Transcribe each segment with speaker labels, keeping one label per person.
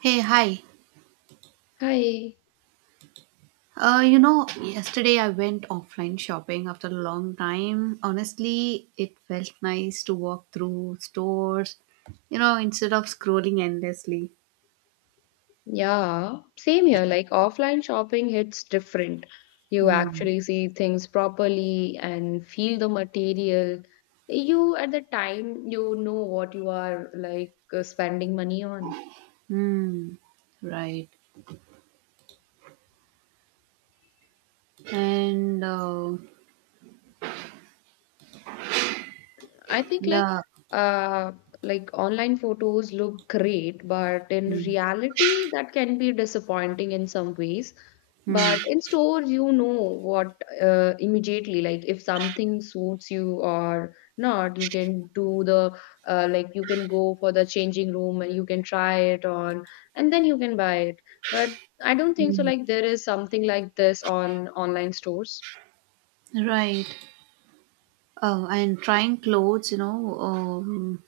Speaker 1: Hey, hi.
Speaker 2: Hi.
Speaker 1: Yesterday I went offline shopping after a long time. Honestly, it felt nice to walk through stores, instead of scrolling endlessly.
Speaker 2: Yeah, same here. Like offline shopping hits different. You
Speaker 1: Hmm.
Speaker 2: actually see things properly and feel the material. You, at the time, you know what you are like spending money on.
Speaker 1: Hmm. Right. And
Speaker 2: I think
Speaker 1: yeah.
Speaker 2: uh like online photos look great, but in
Speaker 1: Hmm.
Speaker 2: reality that can be disappointing in some ways.
Speaker 1: Hmm.
Speaker 2: But in store, you know what immediately, like if something suits you or not, you can do the like you can go for the changing room and you can try it on and then you can buy it. But I don't think so,
Speaker 1: Hmm.
Speaker 2: like there is something like this on online stores.
Speaker 1: Right. Oh, and trying clothes,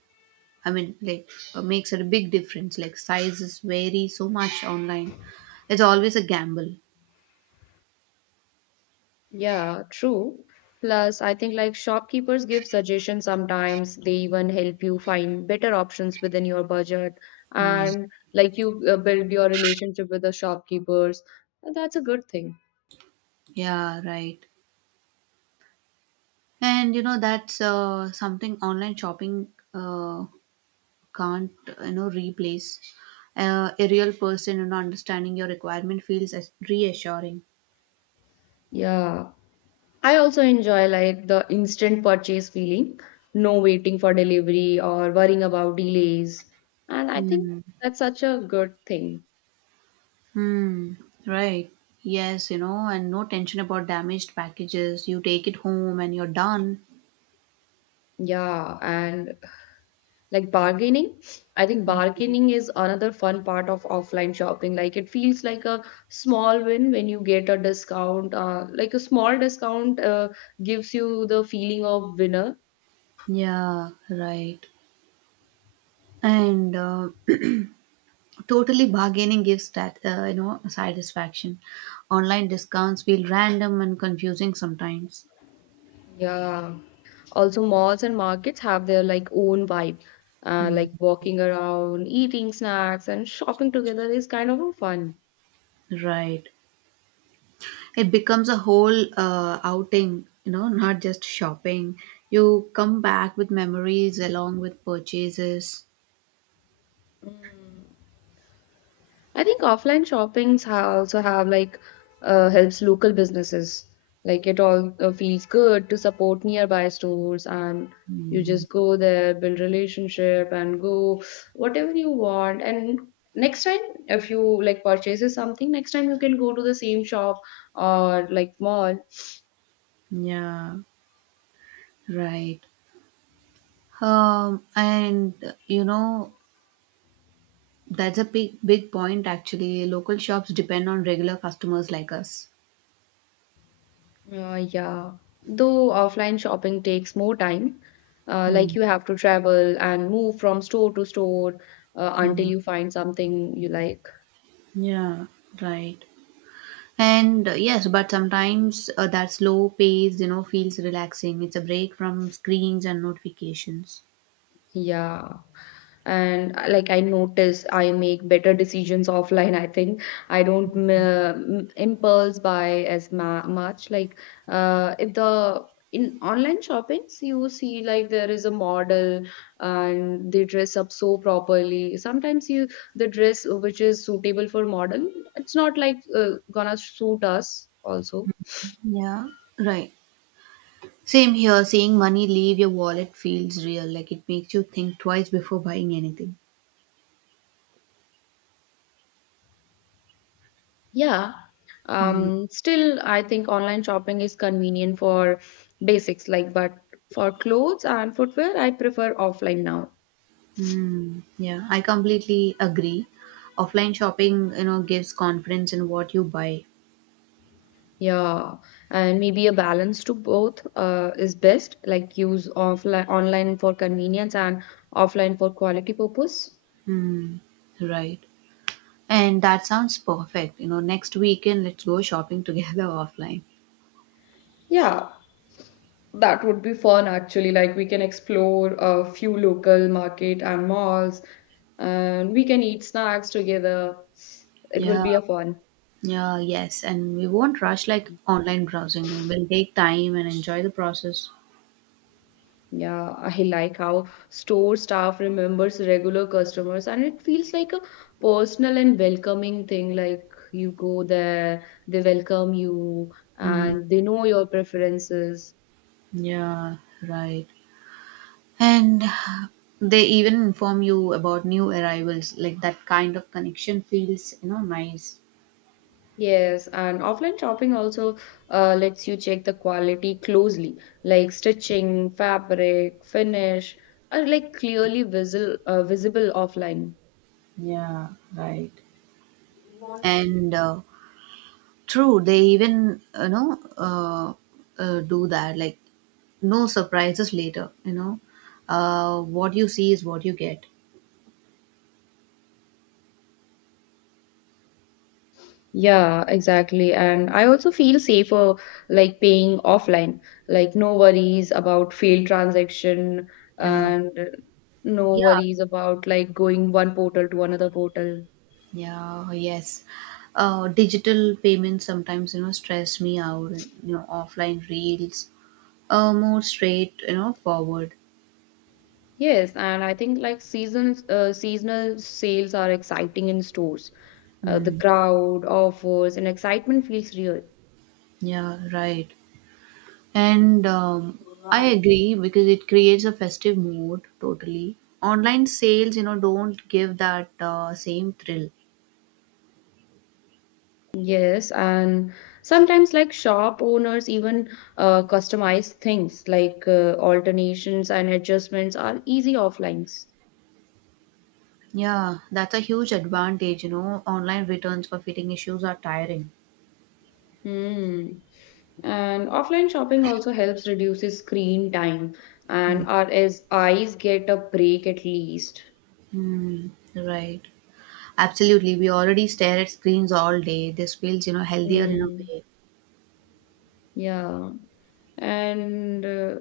Speaker 1: I mean, like, makes a big difference. Like, sizes vary so much online. It's always a gamble.
Speaker 2: Yeah, true. Plus, I think like shopkeepers give suggestions sometimes. They even help you find better options within your budget.
Speaker 1: Hmm.
Speaker 2: And like you build your relationship with the shopkeepers. And that's a good thing.
Speaker 1: Yeah, right. And that's something online shopping uh, can't replace. A real person, understanding your requirement feels as reassuring.
Speaker 2: Yeah. I also enjoy like the instant purchase feeling, no waiting for delivery or worrying about delays. And I think
Speaker 1: Hmm.
Speaker 2: that's such a good thing.
Speaker 1: Hmm. Right. Yes, and no tension about damaged packages. You take it home and you're done.
Speaker 2: Yeah. And like bargaining I think bargaining is another fun part of offline shopping like it feels like a small win when you get a discount like a small discount gives you the feeling of winner
Speaker 1: Yeah, right. And totally bargaining gives that satisfaction. Online discounts feel random and confusing sometimes.
Speaker 2: yeah also malls and markets have their like own vibe
Speaker 1: Hmm.
Speaker 2: like walking around eating snacks and shopping together is kind of a fun.
Speaker 1: Right. It becomes a whole outing, not just shopping. You come back with memories along with purchases.
Speaker 2: Mm. I think offline shoppings also have like helps local businesses. Like it all feels good to support nearby stores, and you just go there, build relationship, and go whatever you want. And next time, if you like purchases something, next time you can go to the same shop or like mall.
Speaker 1: Yeah. Right. And that's a big, big point actually. Local shops depend on regular customers like us.
Speaker 2: Yeah, though offline shopping takes more time. Like
Speaker 1: Mm,
Speaker 2: you have to travel and move from store to store until
Speaker 1: mm.
Speaker 2: you find something you like.
Speaker 1: Yeah. Right. And yes, but sometimes that slow pace, feels relaxing. It's a break from screens and notifications.
Speaker 2: Yeah. And like I notice I make better decisions offline. I think I don't impulse buy as ma much. Like if the in online shoppings you see like there is a model and they dress up so properly. Sometimes you the dress which is suitable for model, it's not like gonna suit us also.
Speaker 1: Yeah, right. Same here, seeing money leave your wallet feels real. Like it makes you think twice before buying anything.
Speaker 2: Yeah.
Speaker 1: Mm.
Speaker 2: Still, I think online shopping is convenient for basics, like, but for clothes and footwear, I prefer offline now.
Speaker 1: Mm. Yeah, I completely agree. Offline shopping, gives confidence in what you buy.
Speaker 2: Yeah, and maybe a balance to both is best, like use offline online for convenience and offline for quality purpose.
Speaker 1: Mm. Right. And that sounds perfect. Next weekend, let's go shopping together offline.
Speaker 2: Yeah, that would be fun actually. Like we can explore a few local market and malls, and we can eat snacks together. It will
Speaker 1: Yeah.
Speaker 2: be a fun.
Speaker 1: Yeah, yes. And we won't rush like online browsing. We'll take time and enjoy the process.
Speaker 2: Yeah, I like how store staff remembers regular customers and it feels like a personal and welcoming thing. Like you go there, they welcome you and they know your preferences.
Speaker 1: Yeah, right. And they even inform you about new arrivals. Like that kind of connection feels, nice.
Speaker 2: Yes, and offline shopping also lets you check the quality closely, like stitching, fabric, finish, are like clearly visible visible offline.
Speaker 1: Yeah, right. And true, they even, do that. Like no surprises later. What you see is what you get.
Speaker 2: Yeah, exactly. And I also feel safer like paying offline, like no worries about failed transaction
Speaker 1: Yeah.
Speaker 2: and no
Speaker 1: Yeah,
Speaker 2: worries about like going one portal to another portal.
Speaker 1: yeah, yes. Digital payments sometimes, stress me out. And, offline reels, more straight, forward.
Speaker 2: Yes, and I think like seasons seasonal sales are exciting in stores. The crowd, offers, and excitement feels real.
Speaker 1: Yeah, right. And I agree because it creates a festive mood totally. Online sales, don't give that same thrill.
Speaker 2: Yes, and sometimes like shop owners even customize things like alternations and adjustments are easy offlines.
Speaker 1: Yeah, that's a huge advantage. Online returns for fitting issues are tiring.
Speaker 2: Hmm. And offline shopping also helps reduces screen time
Speaker 1: Mm,
Speaker 2: and our as eyes get a break at least.
Speaker 1: mm, right. Absolutely. We already stare at screens all day. This feels, healthier in a
Speaker 2: Hmm.
Speaker 1: way.
Speaker 2: Yeah. And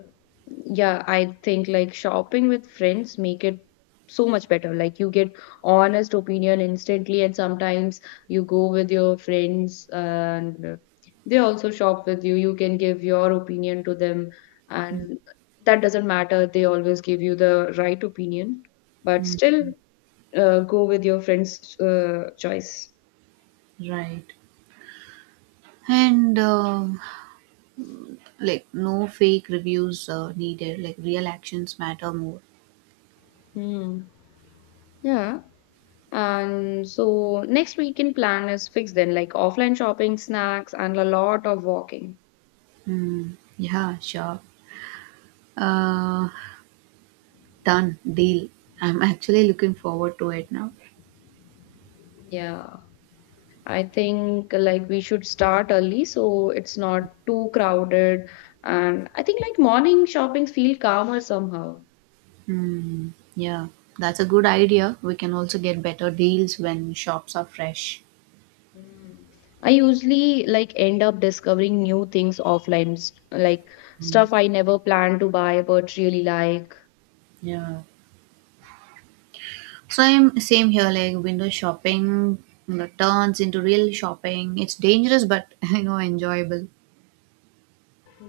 Speaker 2: Yeah, I think like shopping with friends make it so much better. Like you get honest opinion instantly, and sometimes you go with your friends and they also shop with you. You can give your opinion to them, and that doesn't matter. They always give you the right opinion, but
Speaker 1: Mm,
Speaker 2: still go with your friend's choice.
Speaker 1: right. And like no fake reviews needed. Like real actions matter more.
Speaker 2: Hmm. Yeah. And so next weekend plan is fixed then, like offline shopping, snacks, and a lot of walking.
Speaker 1: Mm, yeah, sure. Uh, Done. Deal. I'm actually looking forward to it now.
Speaker 2: Yeah, I think like we should start early so it's not too crowded. And I think like morning shoppings feel calmer somehow.
Speaker 1: Hmm. Yeah, that's a good idea. We can also get better deals when shops are fresh.
Speaker 2: Mm. I usually like end up discovering new things offline, like stuff I never planned to buy but really like.
Speaker 1: Yeah. Same, same here. Like window shopping turns into real shopping. It's dangerous, but enjoyable.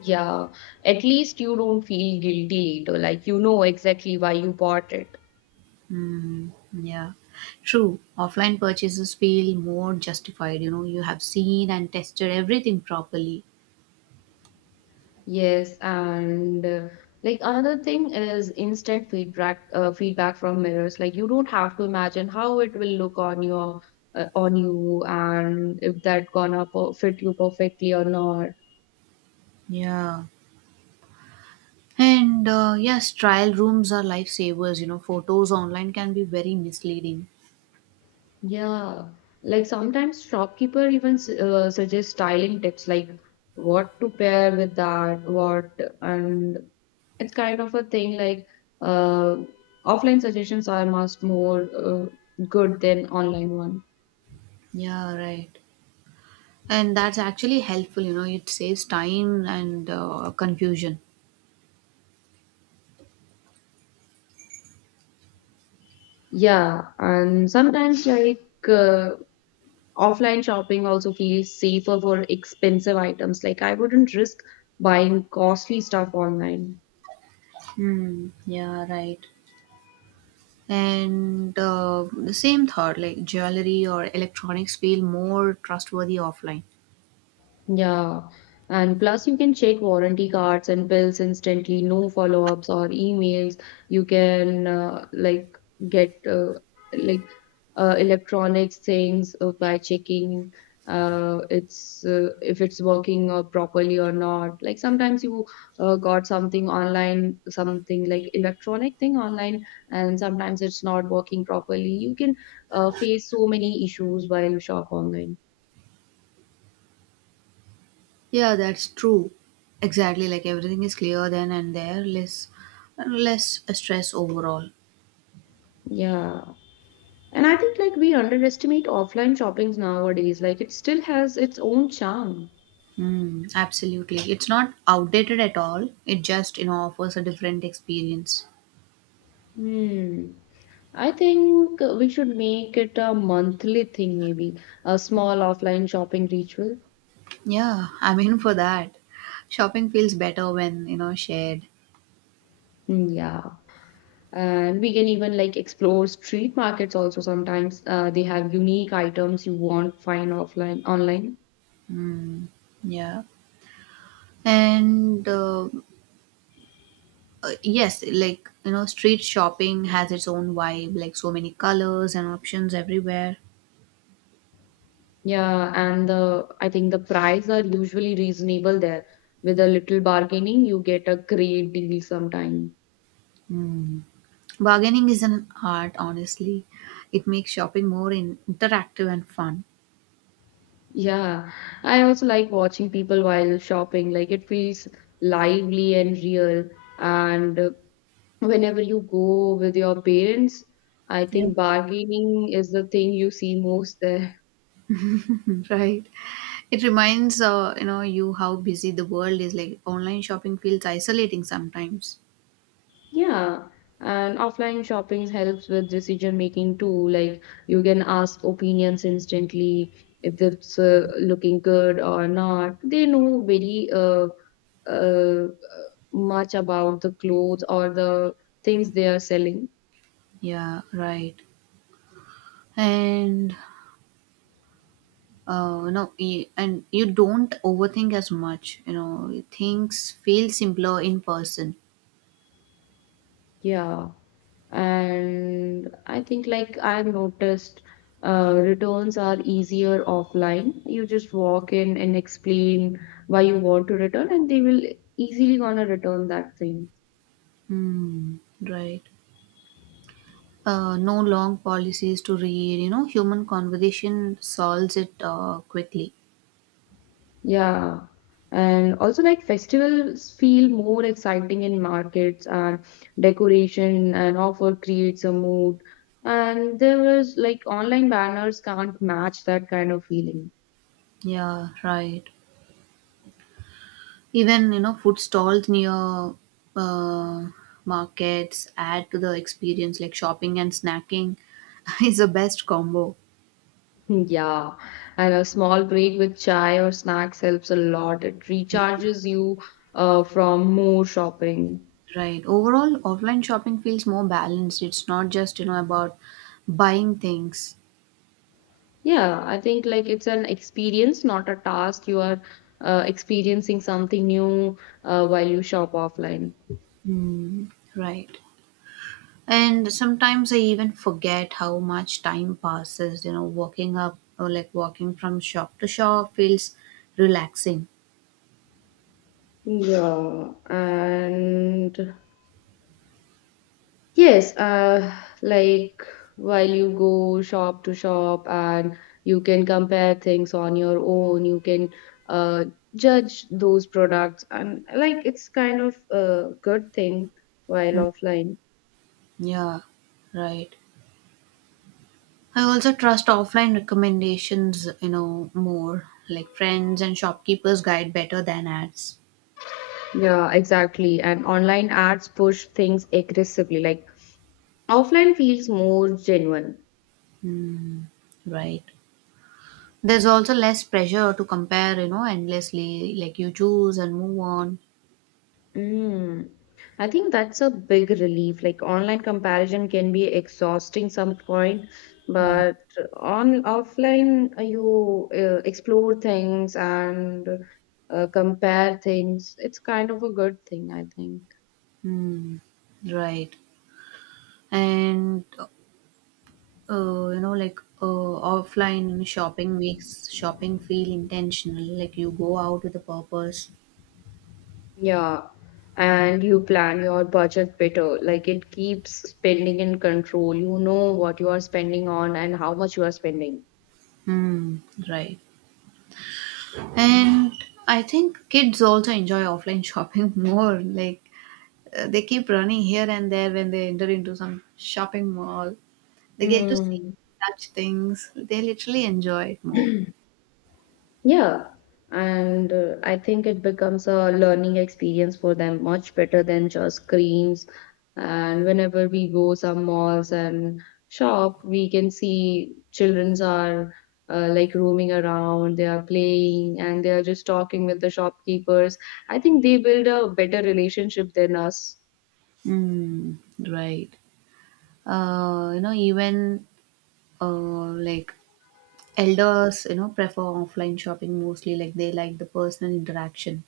Speaker 2: Yeah, at least you don't feel guilty later, like you know exactly why you bought it.
Speaker 1: Mm, yeah, true. Offline purchases feel more justified. You have seen and tested everything properly.
Speaker 2: Yes, and like another thing is instant feedback feedback from mirrors. Like you don't have to imagine how it will look on your on you and if that gonna per fit you perfectly or not.
Speaker 1: Yeah. And yes, trial rooms are lifesavers. Photos online can be very misleading.
Speaker 2: Yeah, like sometimes shopkeeper even suggests styling tips like what to pair with that, what and it's kind of a thing like uh, offline suggestions are much more good than online one.
Speaker 1: Yeah, right. And that's actually helpful. It saves time and confusion.
Speaker 2: Yeah, and sometimes like uh, offline shopping also feels safer for expensive items. Like I wouldn't risk buying costly stuff online.
Speaker 1: Hmm. Yeah, right. And the same thought, like jewelry or electronics feel more trustworthy offline.
Speaker 2: Yeah, and plus you can check warranty cards and bills instantly, no follow-ups or emails. You can like get like electronics things by checking it's if it's working properly or not. Like sometimes you got something online, something like electronic thing online, and sometimes it's not working properly. You can face so many issues while you shop online.
Speaker 1: Yeah, that's true. Exactly. Like everything is clear then and there, less stress overall.
Speaker 2: Yeah. And I think like we underestimate offline shoppings nowadays. Like it still has its own charm.
Speaker 1: Mm, absolutely. It's not outdated at all. It just, offers a different experience.
Speaker 2: Hmm. I think we should make it a monthly thing, maybe a small offline shopping ritual.
Speaker 1: Yeah, I'm in for that. Shopping feels better when, shared.
Speaker 2: Hmm, yeah. And we can even like explore street markets also sometimes. They have unique items you won't find offline online.
Speaker 1: Yeah. And yes, like, street shopping has its own vibe, like so many colors and options everywhere.
Speaker 2: Yeah, and the I think the price are usually reasonable there. With a little bargaining, you get a great deal sometimes.
Speaker 1: Mm. Bargaining is an art, honestly. It makes shopping more interactive and fun.
Speaker 2: Yeah, I also like watching people while shopping. Like it feels lively and real. And Whenever you go with your parents, I
Speaker 1: Yeah.
Speaker 2: think bargaining is the thing you see most there.
Speaker 1: Right. It reminds you know you how busy the world is. Like online shopping feels isolating sometimes.
Speaker 2: Yeah, and offline shopping helps with decision making too. Like you can ask opinions instantly if it's looking good or not. They know very uh, uh, much about the clothes or the things they are selling.
Speaker 1: Yeah, right. And no, and you don't overthink as much. Things feel simpler in person.
Speaker 2: Yeah, and I think like I've noticed returns are easier offline. You just walk in and explain why you want to return, and they will easily gonna return that thing.
Speaker 1: Hmm. Right. No long policies to read. Human conversation solves it quickly.
Speaker 2: Yeah. And also like festivals feel more exciting in markets and decoration and offer creates a mood. And there was like online banners can't match that kind of feeling.
Speaker 1: Yeah, right. Even, food stalls near uh, markets add to the experience, like shopping and snacking is the best combo,
Speaker 2: Yeah, and a small break with chai or snacks helps a lot. It recharges you from more shopping.
Speaker 1: right? Overall, offline shopping feels more balanced. It's not just, about buying things.
Speaker 2: Yeah, I think like it's an experience, not a task. You are experiencing something new while you shop offline.
Speaker 1: Mm, right. And sometimes I even forget how much time passes, walking up or like walking from shop to shop feels relaxing.
Speaker 2: Yeah, and yes, like while you go shop to shop and you can compare things on your own, you can uh, judge those products, and like it's kind of a good thing while
Speaker 1: Mm,
Speaker 2: offline.
Speaker 1: yeah, right. I also trust offline recommendations, more like friends and shopkeepers guide better than ads,
Speaker 2: Yeah, exactly. And online ads push things aggressively. Like offline feels more genuine.
Speaker 1: right? There's also less pressure to compare, endlessly. Like you choose and move on.
Speaker 2: Mm. I think that's a big relief. Like online comparison can be exhausting some point,
Speaker 1: Mm.
Speaker 2: but on offline you explore things and compare things. It's kind of a good thing, I think.
Speaker 1: Mm. Right. And, like offline shopping makes shopping feel intentional. Like you go out with a purpose.
Speaker 2: Yeah. And you plan your budget better. Like it keeps spending in control. You know what you are spending on and how much you are spending.
Speaker 1: Mm. Right. And I think kids also enjoy offline shopping more. Like they keep running here and there when they enter into some shopping mall. They get to see,
Speaker 2: Hmm.
Speaker 1: touch things. They literally enjoy it more.
Speaker 2: Yeah, and I think it becomes a learning experience for them much better than just screens. And whenever we go some malls and shop, we can see childrens are like roaming around, they are playing, and they are just talking with the shopkeepers. I think they build a better relationship than us.
Speaker 1: Mm, right. Even like elders, prefer offline shopping mostly. Like they like the personal interaction.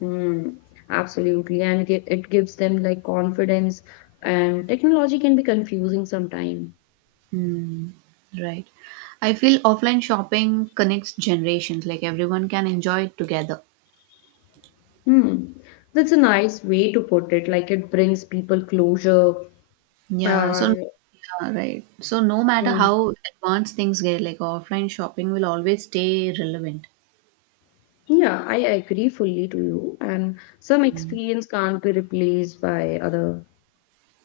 Speaker 2: Mm, absolutely, and it gives them like confidence. And technology can be confusing sometimes.
Speaker 1: Mm, right. I feel offline shopping connects generations. Like everyone can enjoy it together.
Speaker 2: Hmm. That's a nice way to put it. Like it brings people closure.
Speaker 1: Yeah, so
Speaker 2: Uh,
Speaker 1: yeah, right. So no matter
Speaker 2: mm.
Speaker 1: how advanced things get, like offline shopping will always stay relevant.
Speaker 2: Yeah, I agree fully to you. And some experience can't be replaced by other.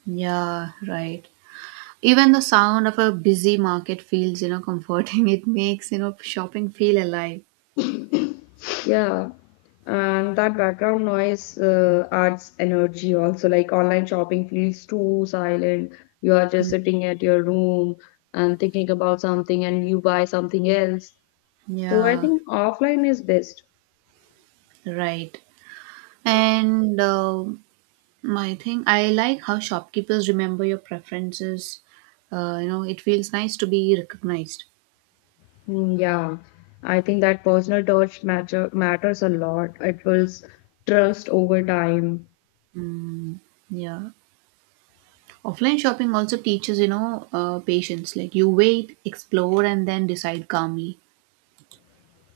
Speaker 1: Yeah, right. Even the sound of a busy market feels, comforting. It makes, shopping feel alive.
Speaker 2: Yeah. And that background noise adds energy also. Like online shopping feels too silent. You are just sitting at your room and thinking about something and you buy something else. So I
Speaker 1: Yeah,
Speaker 2: think offline is best.
Speaker 1: right. And my thing, I like how shopkeepers remember your preferences. It feels nice to be recognized.
Speaker 2: Mm, yeah, I think that personal touch matters a lot. It builds trust over time.
Speaker 1: Mm, yeah. Offline shopping also teaches, patience. Like you wait, explore, and then decide calmly.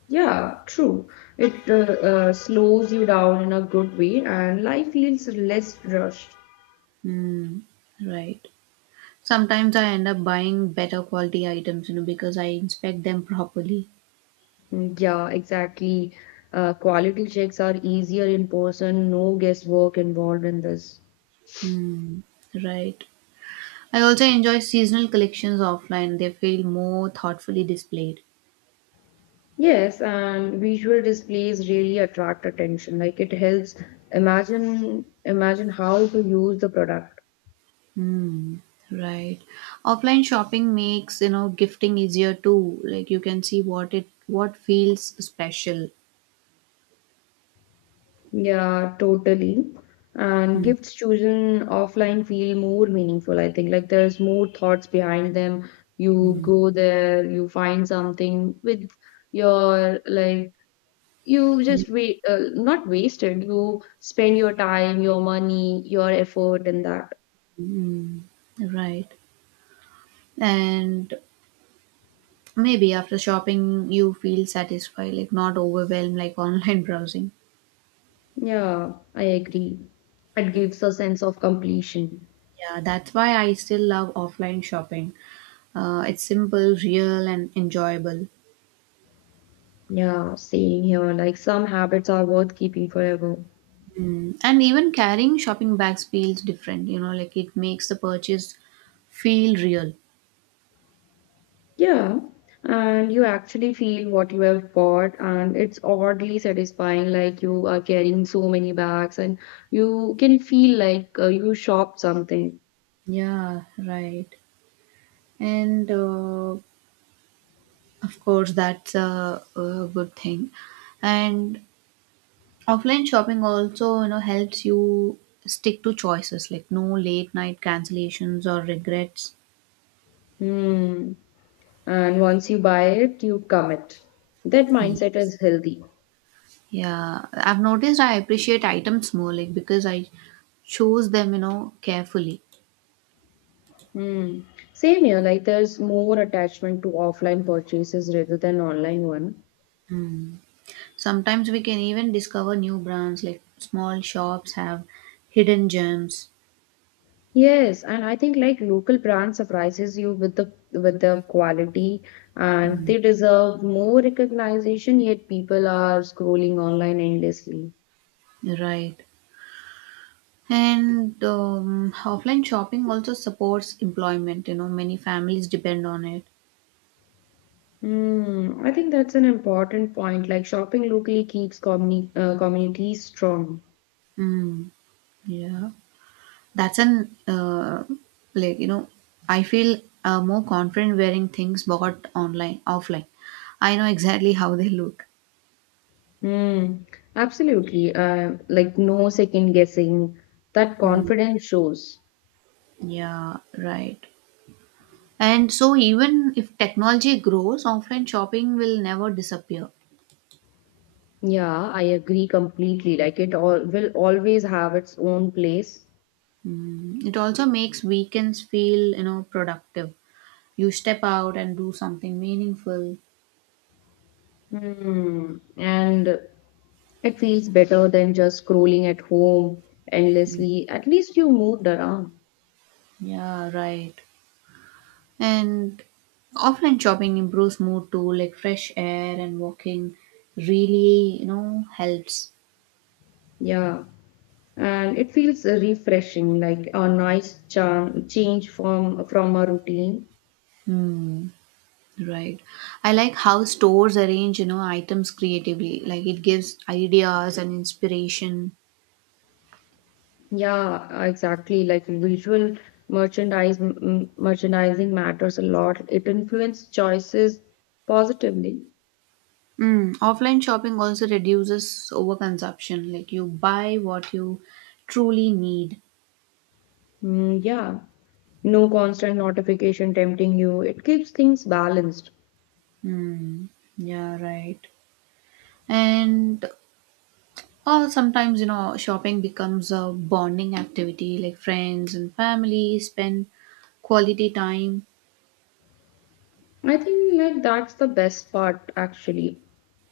Speaker 2: Yeah, true. It slows you down in a good way, and life feels less rushed.
Speaker 1: Mm, right. Sometimes I end up buying better quality items, because I inspect them properly.
Speaker 2: Mm, yeah, exactly. Quality checks are easier in person, no guesswork involved in this.
Speaker 1: Mm, right. I also enjoy seasonal collections offline. They feel more thoughtfully displayed.
Speaker 2: Yes, and visual displays really attract attention. Like it helps imagine how to use the product.
Speaker 1: Mm, right. Offline shopping makes, gifting easier too. Like you can see what feels special.
Speaker 2: Yeah, totally. And
Speaker 1: Mm,
Speaker 2: gifts chosen offline feel more meaningful, I think. Like there's more thoughts behind them. You go there, you find something with your, like, you
Speaker 1: yeah.
Speaker 2: just wait, not wasted. You spend your time, your money, your effort, and that.
Speaker 1: Right. And maybe after shopping, you feel satisfied, like not overwhelmed like online browsing.
Speaker 2: Yeah, I agree. It gives a sense of completion.
Speaker 1: Yeah, that's why I still love offline shopping. It's simple, real, and enjoyable.
Speaker 2: Yeah, same here. Like some habits are worth keeping forever.
Speaker 1: Mm. And even carrying shopping bags feels different, like it makes the purchase feel real.
Speaker 2: Yeah, and you actually feel what you have bought, and it's oddly satisfying. Like you are carrying so many bags, and you can feel like you shopped something.
Speaker 1: Yeah, right. And of course, that's a good thing. And offline shopping also, helps you stick to choices like no late night cancellations or regrets.
Speaker 2: Hmm. And once you buy it, you commit. That
Speaker 1: Mm.
Speaker 2: mindset is healthy.
Speaker 1: Yeah, I've noticed I appreciate items more like because I choose them, carefully.
Speaker 2: Hmm. Same here, like there's more attachment to offline purchases rather than online one.
Speaker 1: Mm. Sometimes we can even discover new brands like small shops have hidden gems.
Speaker 2: Yes, and I think like local brand surprises you with the quality, and
Speaker 1: Mm.
Speaker 2: they deserve more recognition, yet people are scrolling online endlessly.
Speaker 1: Right. And offline shopping also supports employment. Many families depend on it.
Speaker 2: Hmm, I think that's an important point. Like shopping locally keeps communities strong.
Speaker 1: Mm. Yeah. That's an like I feel more confident wearing things bought online offline. I know exactly how they look.
Speaker 2: Hmm, absolutely. Like no second guessing. That
Speaker 1: Hmm.
Speaker 2: confidence shows.
Speaker 1: Yeah, right. And so even if technology grows, offline shopping will never disappear.
Speaker 2: Yeah, I agree completely. Like it all will always have its own place.
Speaker 1: Mm, it also makes weekends feel, productive. You step out and do something meaningful.
Speaker 2: Hmm. And it feels better than just scrolling at home endlessly. At least you moved around.
Speaker 1: Yeah, right. And offline shopping improves mood too, like fresh air and walking really, helps.
Speaker 2: Yeah. And it feels refreshing, like a nice change from a routine.
Speaker 1: Hmm. Right. I like how stores arrange, items creatively. Like it gives ideas and inspiration.
Speaker 2: Yeah, exactly. Like visual merchandising matters a lot. It influences choices positively.
Speaker 1: Mm. Offline shopping also reduces overconsumption. Like you buy what you truly need.
Speaker 2: Mm, yeah, no constant notification tempting you. It keeps things balanced.
Speaker 1: Mm. Yeah, right. And Or sometimes, shopping becomes a bonding activity, like friends and family spend quality time.
Speaker 2: I think like that's the best part actually.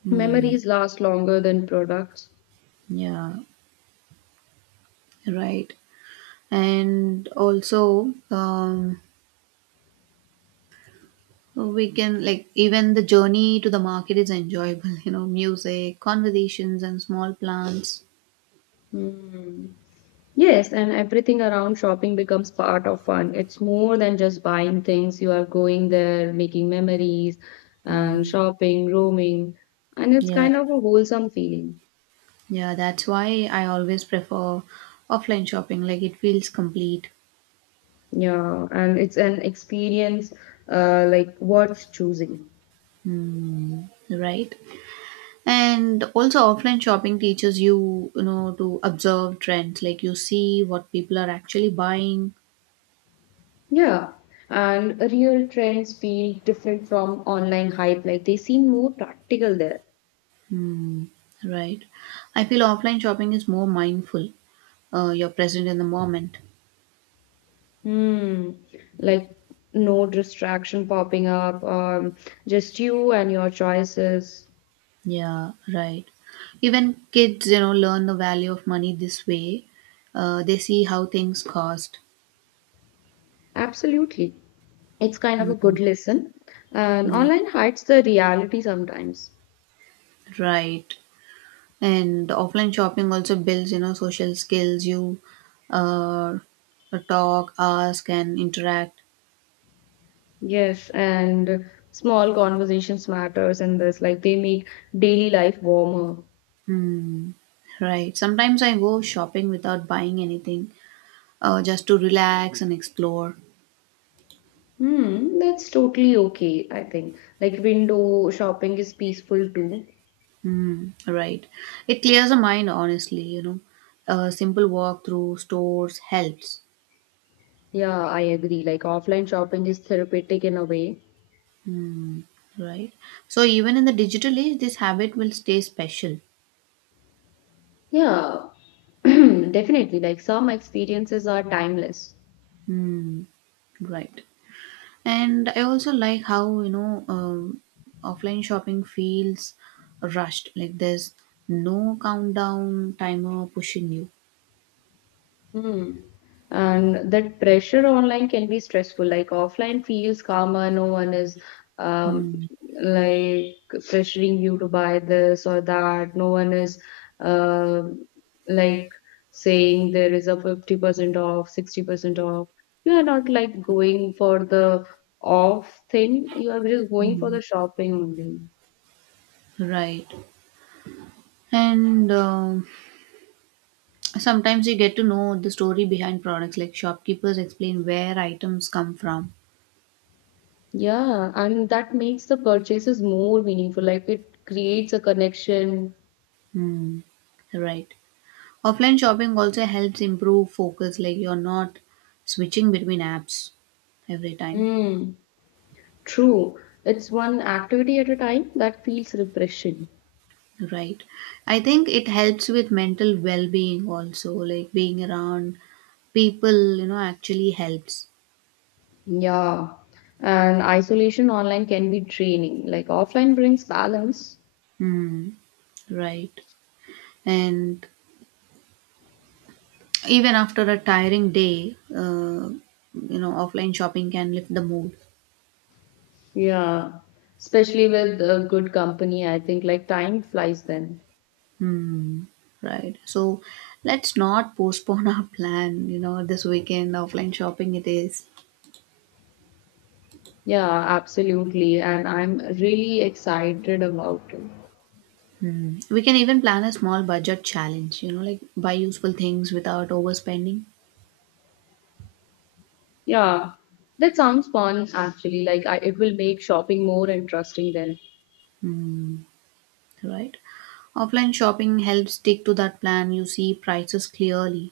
Speaker 1: Hmm.
Speaker 2: Memories last longer than products.
Speaker 1: Yeah, right. And also, we can, like, even the journey to the market is enjoyable, music, conversations, and small plants.
Speaker 2: Hmm. Yes, and everything around shopping becomes part of fun. It's more than just buying things. You are going there, making memories, and shopping, roaming, and it's
Speaker 1: Yeah,
Speaker 2: kind of a wholesome feeling.
Speaker 1: yeah, that's why I always prefer offline shopping, like, it feels complete.
Speaker 2: Yeah, and it's an experience like worth choosing.
Speaker 1: Hmm. Right? And also offline shopping teaches you, to observe trends, like you see what people are actually buying.
Speaker 2: Yeah, and real trends feel different from online hype. Like they seem more practical there.
Speaker 1: Hmm. Right. I feel offline shopping is more mindful. You're present in the moment.
Speaker 2: Hmm. Like no distraction popping up, just you and your choices.
Speaker 1: Yeah, right. Even kids, learn the value of money this way. They see how things cost.
Speaker 2: Absolutely. It's kind of a
Speaker 1: Mm,
Speaker 2: good listen. And
Speaker 1: yeah,
Speaker 2: online hides the reality sometimes.
Speaker 1: right. And offline shopping also builds, social skills. You uh, talk, ask, and interact.
Speaker 2: Yes, and small conversations matters in this. Like they make daily life warmer.
Speaker 1: Hmm. Right. Sometimes I go shopping without buying anything, just to relax and explore.
Speaker 2: Hmm, that's totally okay, I think. Like window shopping is peaceful too.
Speaker 1: Hmm. Right. It clears the mind, honestly. A simple walk through stores helps.
Speaker 2: Yeah, I agree. Like offline shopping is therapeutic in a way.
Speaker 1: Hmm. Right. So even in the digital age, this habit will stay special.
Speaker 2: Yeah, definitely. Like some experiences are timeless.
Speaker 1: Hmm. Right. And I also like how, offline shopping feels rushed. Like there's no countdown timer pushing you.
Speaker 2: Hmm. And that pressure online can be stressful. Like offline feels calmer, no one is um,
Speaker 1: Hmm.
Speaker 2: like pressuring you to buy this or that. No one is um like saying there is a 50% off, 60% off. You are not like going for the off thing, you are just going for the shopping only.
Speaker 1: Right. And sometimes you get to know the story behind products, like shopkeepers explain where items come from.
Speaker 2: Yeah, and that makes the purchases more meaningful. Like it creates a connection.
Speaker 1: Hmm. Right. Offline shopping also helps improve focus, like you're not switching between apps every time.
Speaker 2: Mm, true. It's one activity at a time that feels refreshing.
Speaker 1: Right. I think it helps with mental well being also, like being around people, actually helps.
Speaker 2: Yeah. And isolation online can be draining. Like offline brings balance.
Speaker 1: Hmm. Right. And even after a tiring day, offline shopping can lift the mood.
Speaker 2: Yeah. Especially with good company, I think like time flies then.
Speaker 1: Hmm. Right. So let's not postpone our plan. This weekend offline shopping it is.
Speaker 2: Yeah, absolutely. And I'm really excited about it.
Speaker 1: Hmm. We can even plan a small budget challenge. Like buy useful things without overspending.
Speaker 2: Yeah, that sounds fun actually. Like I, it will make shopping more interesting then.
Speaker 1: Hmm. Right. Offline shopping helps stick to that plan. You see prices clearly.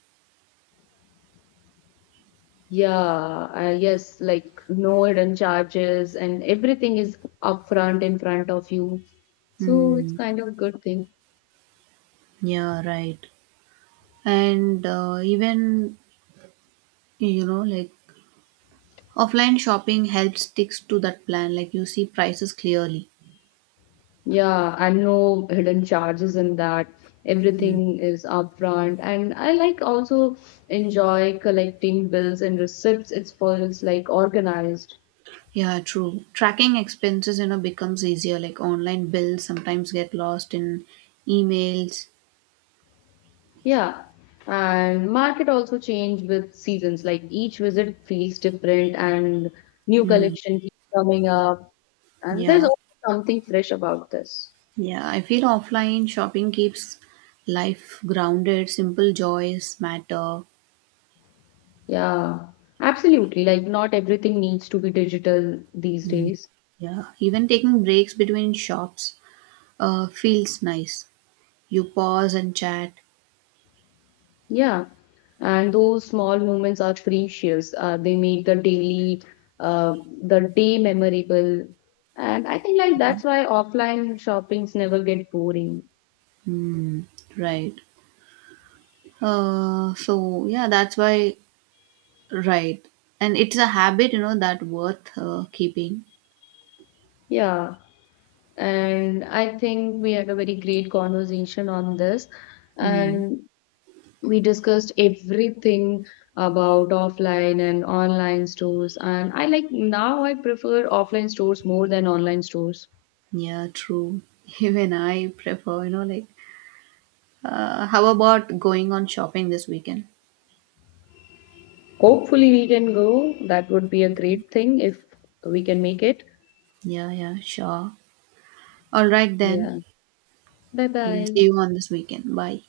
Speaker 2: Yeah, yes, like no hidden charges, and everything is upfront in front of you. So it's
Speaker 1: Hmm.
Speaker 2: kind of a good thing.
Speaker 1: Yeah, right. And even, like offline shopping helps sticks to that plan, like you see prices clearly.
Speaker 2: Yeah, and no hidden charges in that.
Speaker 1: Mm.
Speaker 2: Everything is upfront. And I like also enjoy collecting bills and receipts. It's like organized.
Speaker 1: Yeah, true. Tracking expenses, becomes easier. Like online bills sometimes get lost in emails.
Speaker 2: Yeah. And market also change with seasons. Like each visit feels different and new
Speaker 1: Mm.
Speaker 2: collection keeps coming up. And there's
Speaker 1: Yeah,
Speaker 2: always something fresh about this.
Speaker 1: yeah. I feel offline shopping keeps life grounded. Simple joys matter.
Speaker 2: Yeah. Absolutely. Like not everything needs to be digital these days.
Speaker 1: Yeah, even taking breaks between shops feels nice. You pause and chat.
Speaker 2: Yeah. And those small moments are precious. They make uh, the day memorable. And I think like
Speaker 1: Yeah.
Speaker 2: that's why offline shoppings never get boring.
Speaker 1: Hmm. Right. So yeah, that's why. Right. And it's a habit, that worth keeping.
Speaker 2: Yeah. And I think we had a very great conversation on this.
Speaker 1: Hmm.
Speaker 2: And we discussed everything about offline and online stores. And I like now I prefer offline stores more than online stores.
Speaker 1: Yeah, true. Even I prefer, like, how about going on shopping this weekend?
Speaker 2: Hopefully, we can go. That would be a great thing if we can make it.
Speaker 1: Yeah, yeah, sure. All right, then.
Speaker 2: Yeah. Bye
Speaker 1: We'll
Speaker 2: bye.
Speaker 1: see you on this weekend. Bye.